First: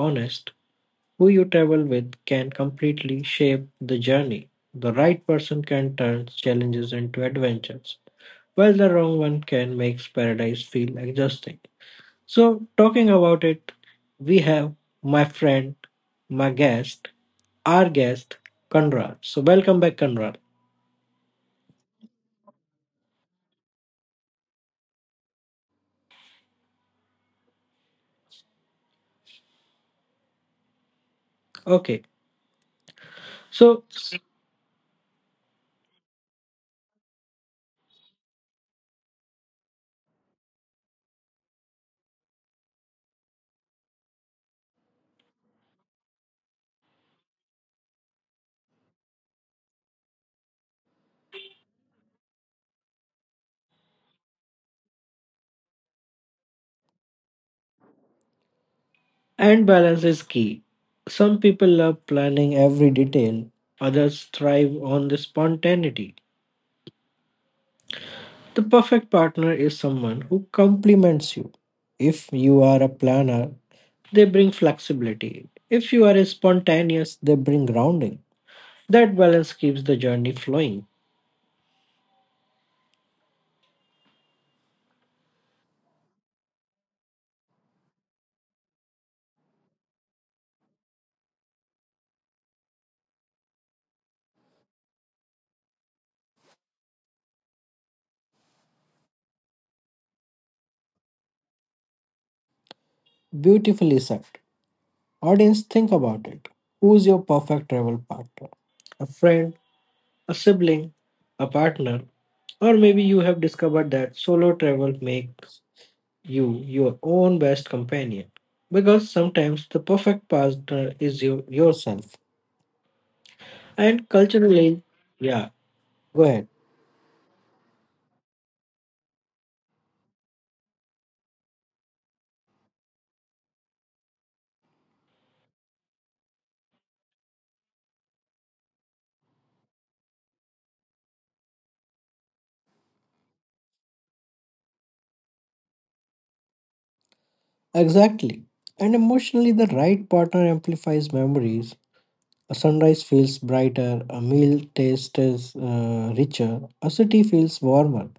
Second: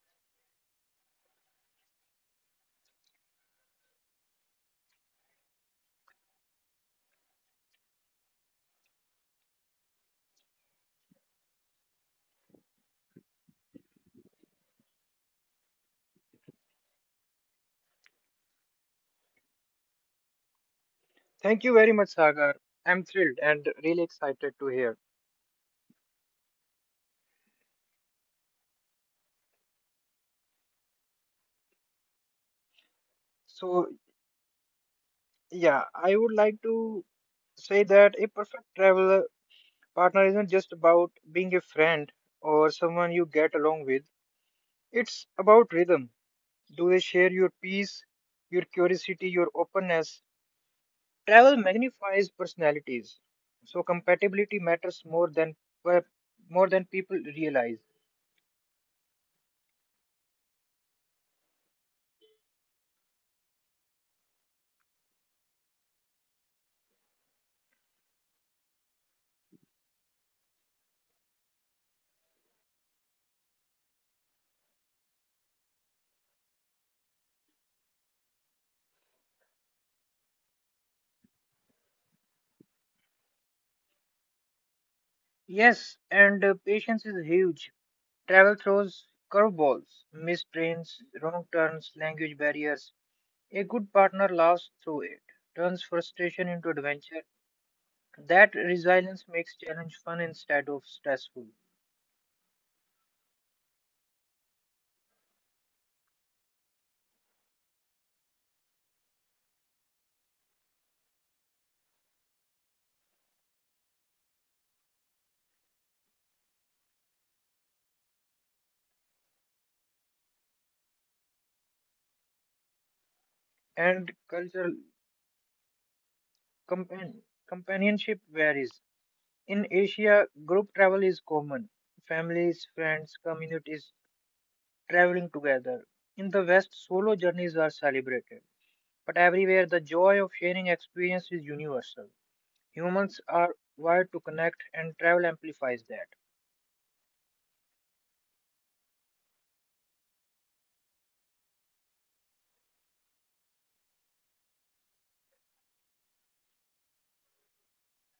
honest, who you travel with can completely shape the journey. The right person can turn challenges into adventures, while the wrong one can make paradise feel exhausting. So, talking about it, we have my friend, my guest, our guest Conrad. So welcome back, Conrad. Thank you very much, Sagar. I'm thrilled and really excited to hear. Okay. So, So yeah, I would like to say that a perfect travel partner isn't just about being a friend or someone you get along with. It's about rhythm. Do they share your peace, your curiosity, your openness? Travel magnifies personalities. So compatibility matters more than people realize. and balance is key. Some people love planning every detail, others thrive on the spontaneity. The perfect partner is someone who complements you. If you are a planner, they bring flexibility. If you are a spontaneous, they bring grounding. That balance keeps the journey flowing. Yes, and patience is huge. Travel throws curveballs, missed trains, wrong turns, language barriers. A good partner laughs through it, turns frustration into adventure. That resilience makes challenge fun instead of stressful. Beautifully said. Audience, think about it. Who's your perfect travel partner? A friend, a sibling, a partner, or maybe you have discovered that solo travel makes you your own best companion. Because sometimes the perfect partner is yourself. And And culturally, yeah, go ahead. compan- companionship varies. In Asia, group travel is common. Families, friends, communities traveling together. In the West, solo journeys are celebrated. But everywhere, the joy of sharing experience is universal. Humans are wired to connect, and travel amplifies that. Exactly. And emotionally, the right partner amplifies memories. A sunrise feels brighter, a meal tastes richer, a city feels warmer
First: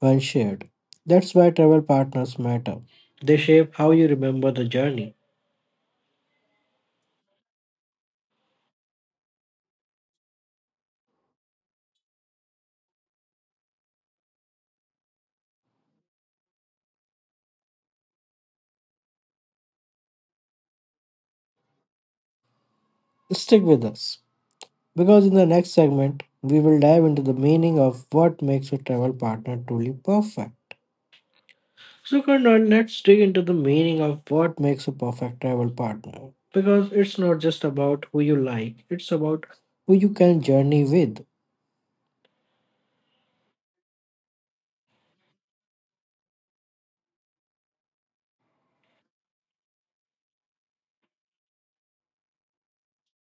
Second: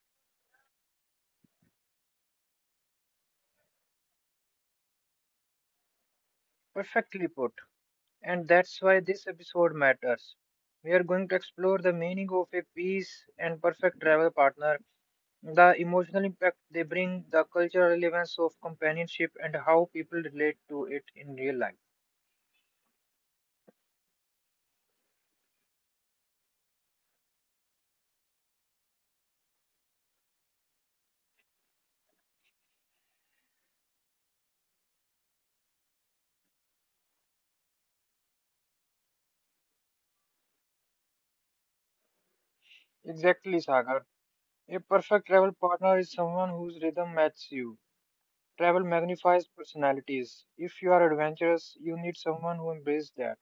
when shared. That's why travel partners matter. They shape how you remember the journey. Perfectly put. And that's why this episode matters. We are going to explore the meaning of a peace and perfect travel partner, the emotional impact they bring, the cultural relevance of companionship, and how people relate to it in real life. Stick with us, because in the next segment, we will dive into the meaning of what makes a travel partner truly perfect. So, Karnan, let's dig into the meaning of what makes a perfect travel partner. Because it's not just about who you like, it's about who you can journey with. Exactly, Sagar. A perfect travel partner is someone whose rhythm matches you. Travel magnifies personalities. If you are adventurous, you need someone who embraces that.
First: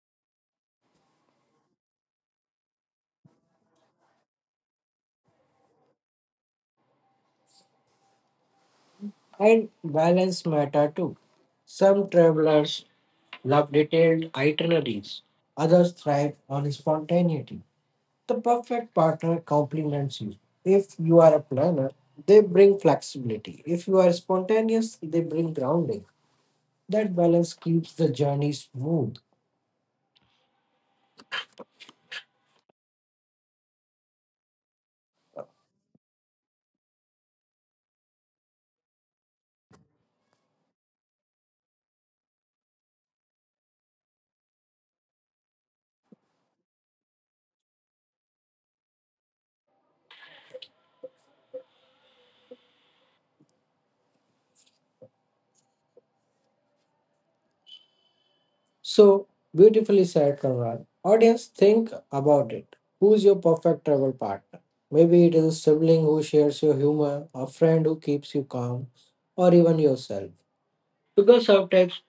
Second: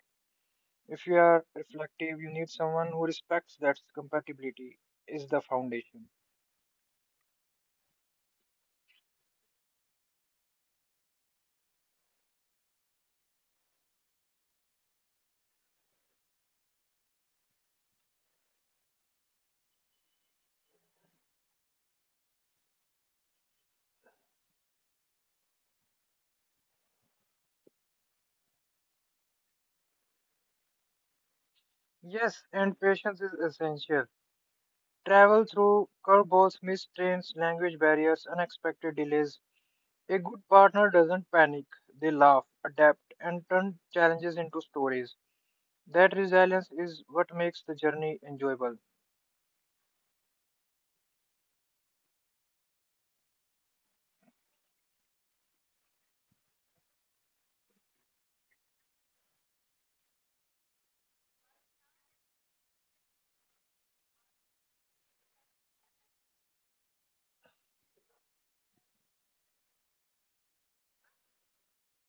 If you are reflective, you need someone who respects that compatibility is the foundation. And balance matter too. Some travelers love detailed itineraries, others thrive on spontaneity. The perfect partner complements you. If you are a planner, they bring flexibility. If you are spontaneous, they bring grounding. That balance keeps the journey smooth. Yes, and patience is essential. Travel through curveballs, missed trains, language barriers, unexpected delays. A good partner doesn't panic. They laugh, adapt, and turn challenges into stories. That resilience is what makes the journey enjoyable. So beautifully said, Conrad. Audience, think about it. Who's your perfect travel partner? Maybe it is a sibling who shares your humor, a friend who keeps you calm, or even yourself. Because sometimes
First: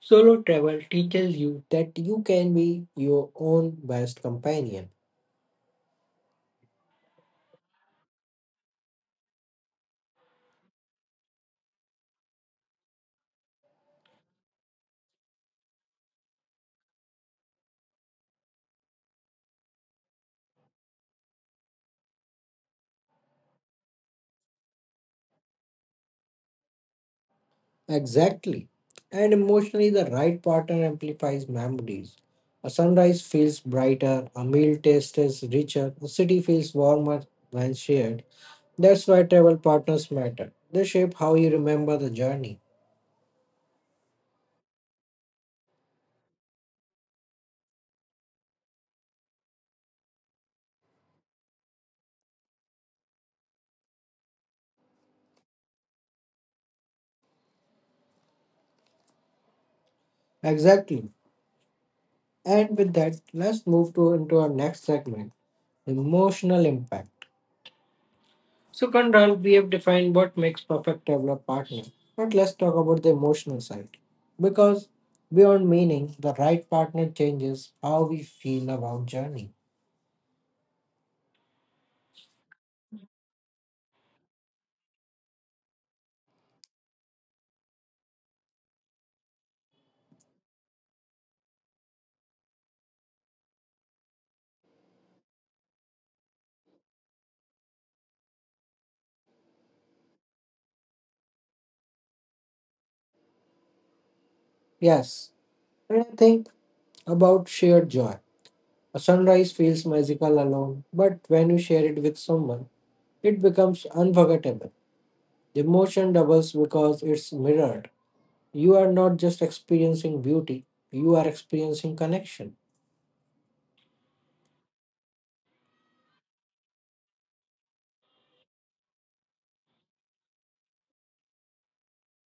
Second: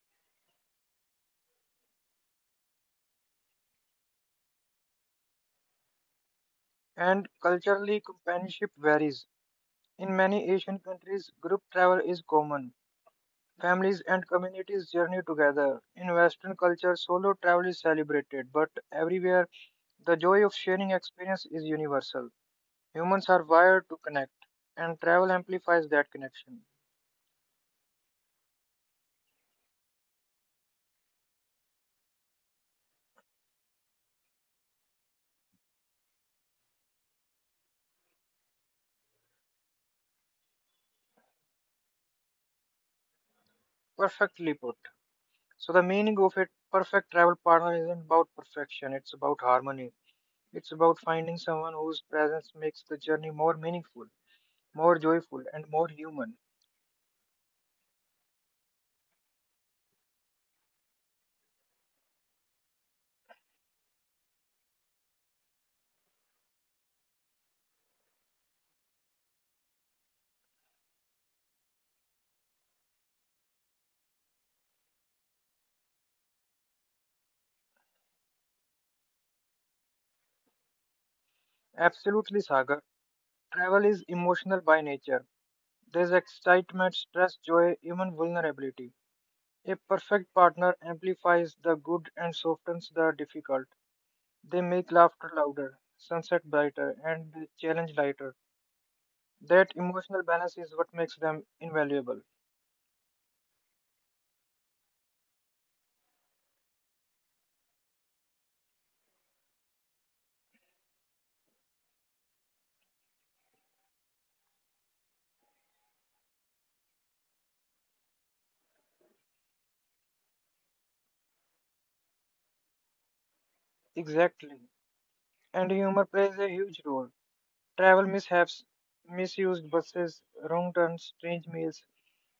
solo travel teaches you that you can be your own best companion. And culturally, companionship varies. In many Asian countries, group travel is common. Families and communities journey together. In Western culture, solo travel is celebrated, but everywhere, the joy of sharing experience is universal. Humans are wired to connect, and travel amplifies that connection. Exactly. And emotionally, the right partner amplifies memories. A sunrise feels brighter, a meal tastes richer, a city feels warmer when shared. That's why travel partners matter. They shape how you remember the journey. Perfectly put. So, the meaning of a perfect travel partner isn't about perfection, it's about harmony. It's about finding someone whose presence makes the journey more meaningful, more joyful, and more human. Exactly. And with that, let's move to into our next segment, emotional impact. So Kandral, we have defined what makes perfect traveler partner. But let's talk about the emotional side. Because beyond meaning, the right partner changes how we feel about journey. Absolutely, Sagar. Travel is emotional by nature. There's excitement, stress, joy, even vulnerability. A perfect partner amplifies the good and softens the difficult. They make laughter louder, sunset brighter, and the challenge lighter. That emotional balance is what makes them invaluable. Yes. And I think about shared joy. A sunrise feels magical alone, but when you share it with someone, it becomes unforgettable. The emotion doubles because it's mirrored. You are not just experiencing beauty, you are experiencing connection. Exactly. And humor plays a huge role. Travel mishaps, misused buses, wrong turns, strange meals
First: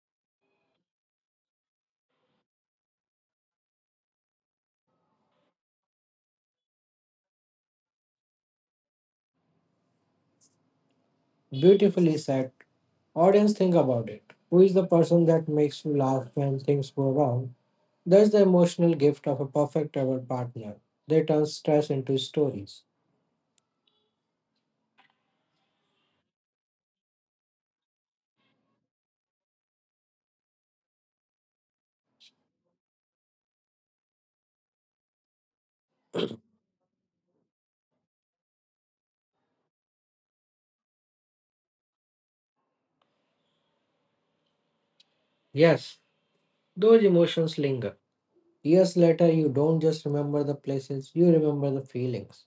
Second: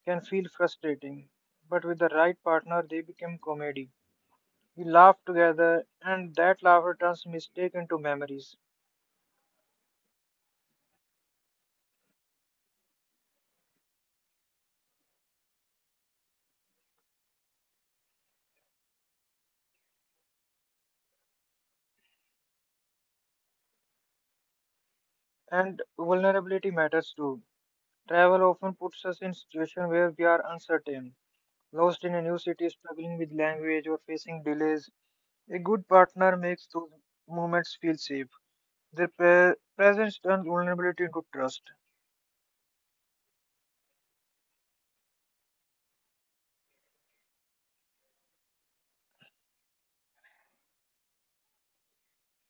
can feel frustrating. But with the right partner, they become comedy. We laugh together, and that laughter turns mistake into memories. Beautifully said. Audience, think about it. Who is the person that makes you laugh when things go wrong? That's the emotional gift of a perfect ever partner. They turn stress into stories. And vulnerability matters too. Travel often puts us in situations where we are uncertain, lost in a new city, struggling with language, or facing delays. A good partner makes those moments feel safe. Their presence turns vulnerability into trust. Yes, those emotions linger. Years later, you don't just remember the places, you remember the feelings:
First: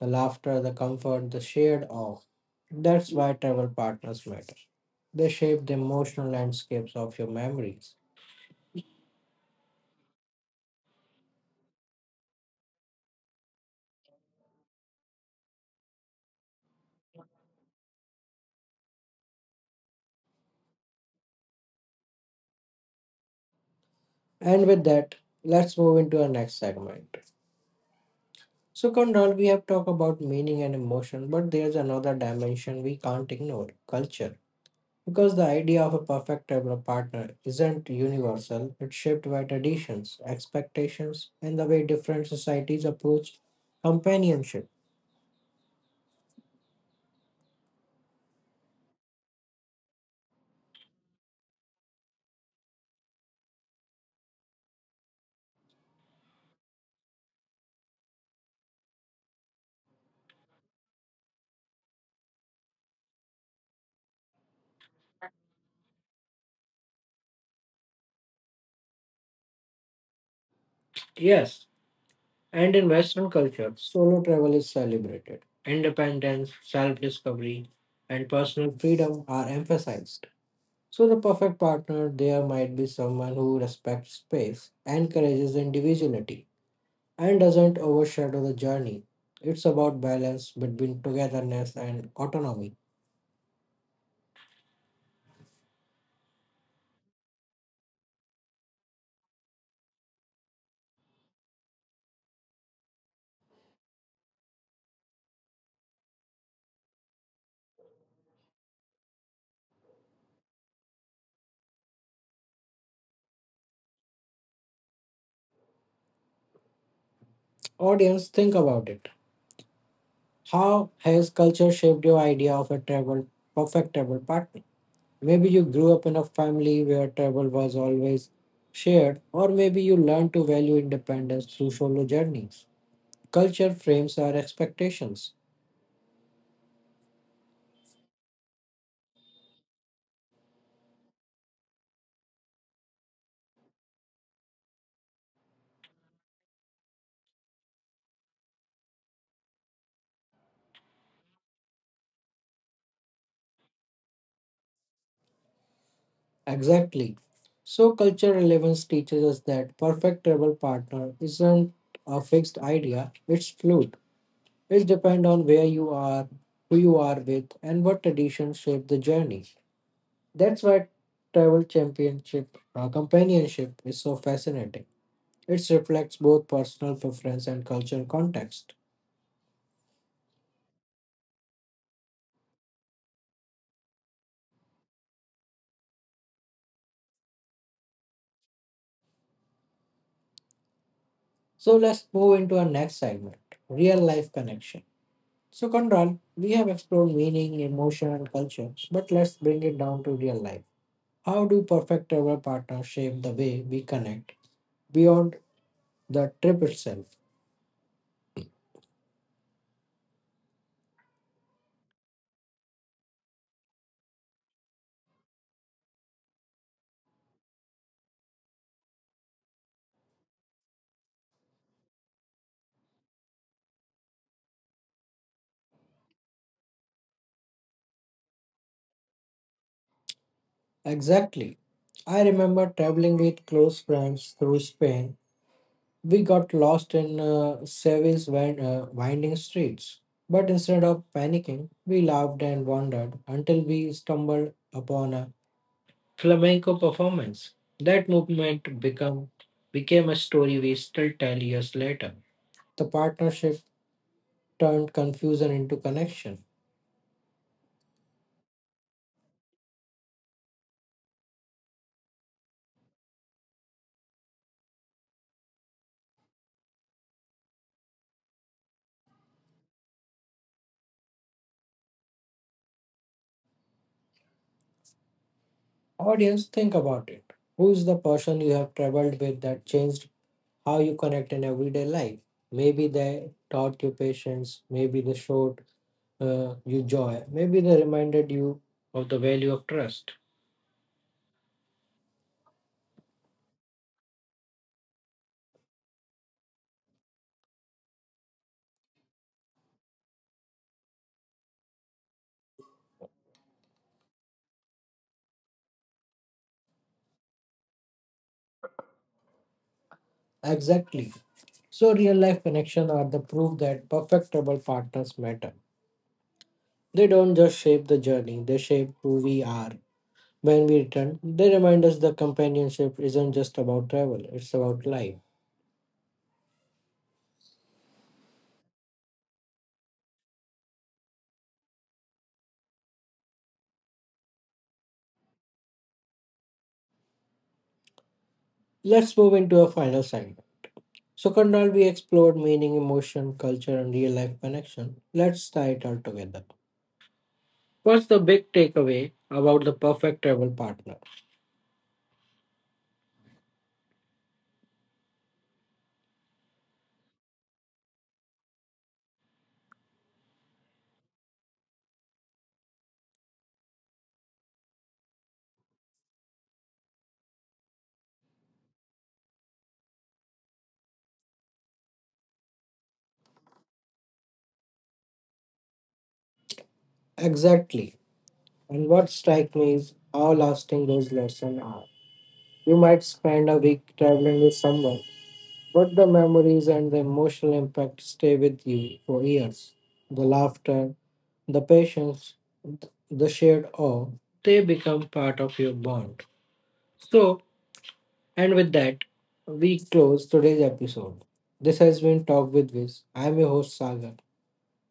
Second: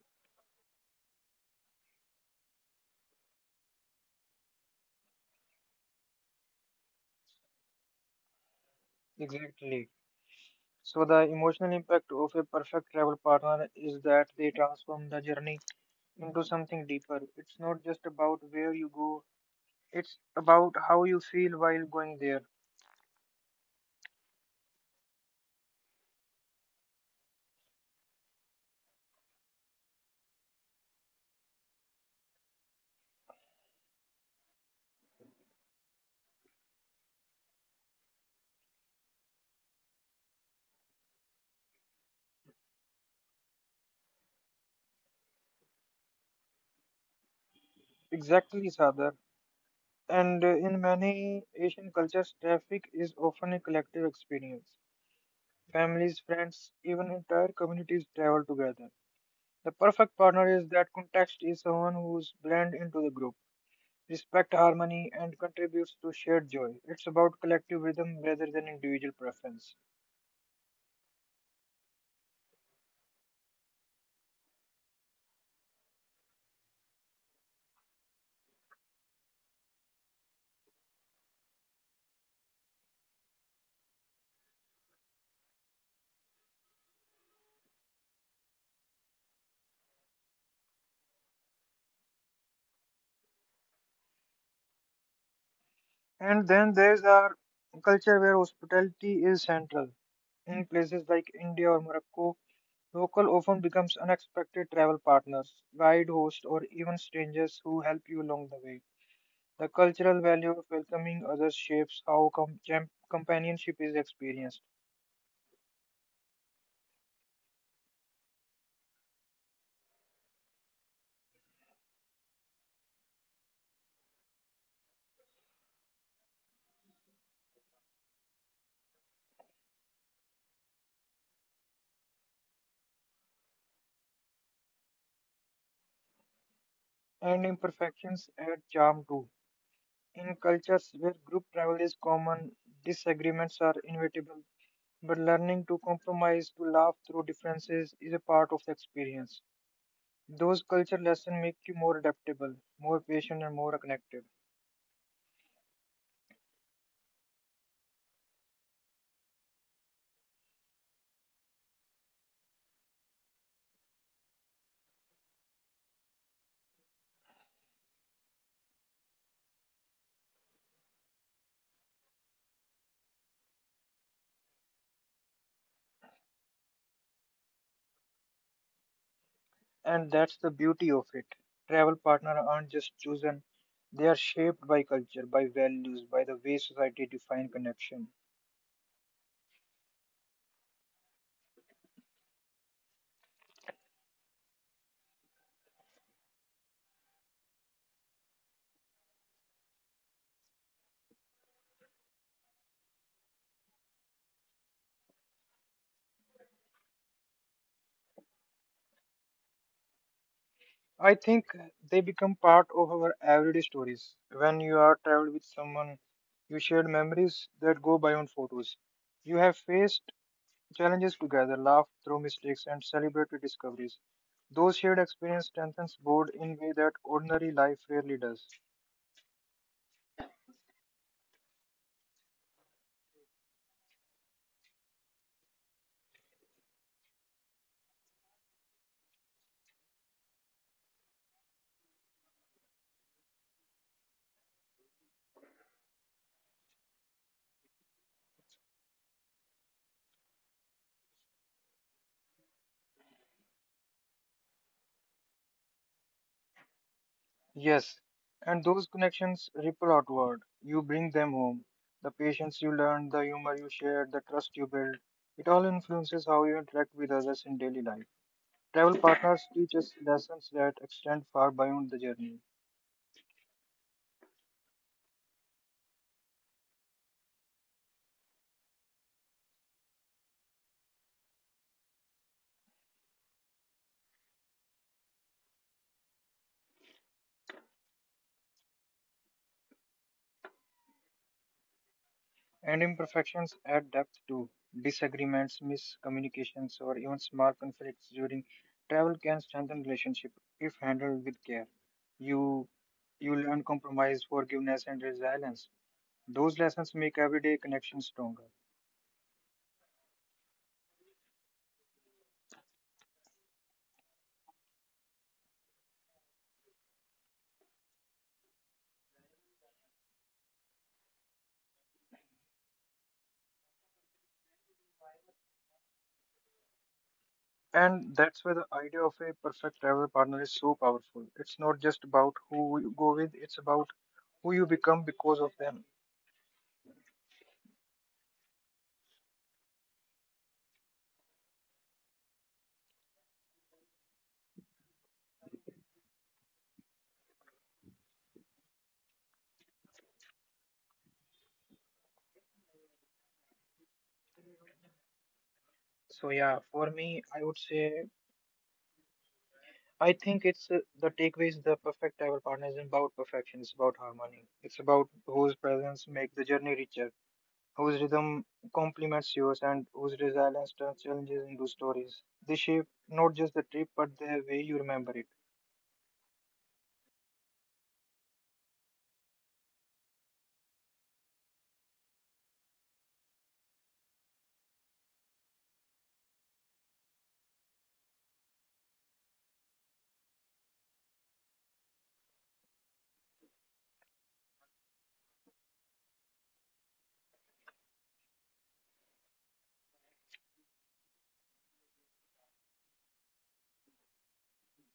the laughter, the comfort, the shared awe. That's why travel partners matter. They shape the emotional landscapes of your memories. Exactly. So, the emotional impact of a perfect travel partner is that they transform the journey into something deeper. It's not just about where you go. It's about how you feel while going there. And with that, let's move into our next segment. So, Conrad, we have talked about meaning and emotion, but there's another dimension we can't ignore: culture. Because the idea of a perfect travel partner isn't universal, it's shaped by traditions, expectations, and the way different societies approach companionship. Exactly, Sadar. And in many Asian cultures, traffic is often a collective experience. Families, friends, even entire communities travel together. The perfect partner is that context is someone who's blend into the group, respect harmony, and contributes to shared joy. It's about collective rhythm rather than individual preference. Yes. And in Western culture, solo travel is celebrated. Independence, self discovery, and personal freedom are emphasized. So, the perfect partner there might be someone who respects space, encourages individuality, and doesn't overshadow the journey. It's about balance between togetherness and autonomy. And then there's our culture where hospitality is central. In places like India or Morocco, local often becomes unexpected travel partners, guide, host, or even strangers who help you along the way. The cultural value of welcoming others shapes how companionship is experienced, Audience, think about it. How has culture shaped your idea of perfect travel partner? Maybe you grew up in a family where travel was always shared, or maybe you learned to value independence through solo journeys. Culture frames our expectations. and imperfections add charm too. In cultures where group travel is common, disagreements are inevitable, but learning to compromise, to laugh through differences, is a part of the experience. Those culture lessons make you more adaptable, more patient, and more connected. Exactly. So, culture relevance teaches us that perfect travel partner isn't a fixed idea, it's fluid. It depends on where you are, who you are with, and what traditions shape the journey. That's why travel championship, companionship is so fascinating. It reflects both personal preference and cultural context. And that's the beauty of it. Travel partners aren't just chosen, they are shaped by culture, by values, by the way society defines connection. So let's move into our next segment: real life connection. So, Control, we have explored meaning, emotion, and culture, but let's bring it down to real life. How do perfect ever partner shape the way we connect beyond the trip itself? I think they become part of our everyday stories. When you are traveled with someone, you shared memories that go beyond photos. You have faced challenges together, laughed through mistakes, and celebrated discoveries. Those shared experiences strengthens bond in way that ordinary life rarely does. Exactly. I remember traveling with close friends through Spain. We got lost in winding streets. But instead of panicking, we laughed and wondered until we stumbled upon a flamenco performance. That became a story we still tell years later. The partnership turned confusion into connection. Yes, and those connections ripple outward. You bring them home. The patience you learn, the humor you share, the trust you build, it all influences how you interact with others in daily life. Travel partners teach us lessons that extend far beyond the journey, Audience, think about it. Who is the person you have traveled with that changed how you connect in everyday life? Maybe they taught you patience, maybe they showed you joy. Maybe they reminded you of the value of trust. and imperfections add depth too. Disagreements, miscommunications, or even small conflicts during travel can strengthen relationship if handled with care. You you learn compromise, forgiveness, and resilience. Those lessons make everyday connections stronger. Exactly. So, real life connections are the proof that perfectible partners matter. They don't just shape the journey, they shape who we are. When we return, they remind us that companionship isn't just about travel, it's about life. And that's where the idea of a perfect travel partner is so powerful. It's not just about who you go with, it's about who you become because of them. Let's move into a final segment. So, Kandal, we explored meaning, emotion, culture, and real life connection. Let's tie it all together. What's the big takeaway about the perfect travel partner? So, yeah, for me, I would say I think it's The takeaway is the perfect travel partner is not about perfection, it's about harmony, it's about whose presence make the journey richer, whose rhythm complements yours, and whose resilience turns challenges into stories. They shape not just the trip but the way you remember it. Exactly. And what strikes me is how lasting those lessons are. You might spend a week traveling with someone, but the memories and the emotional impact stay with you for years. The laughter, the patience, the shared awe, they become part of your bond. So, and with that, we close today's episode. This has been Talk with Viz. I'm your host, Sagar.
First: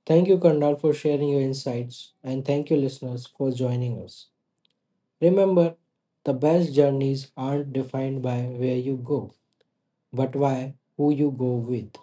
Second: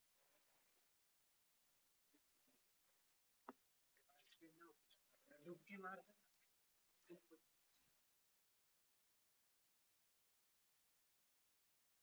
Thank you, Kandal, for sharing your insights, and thank you, listeners, for joining us. Remember, the best journeys aren't defined by where you go, but by who you go with.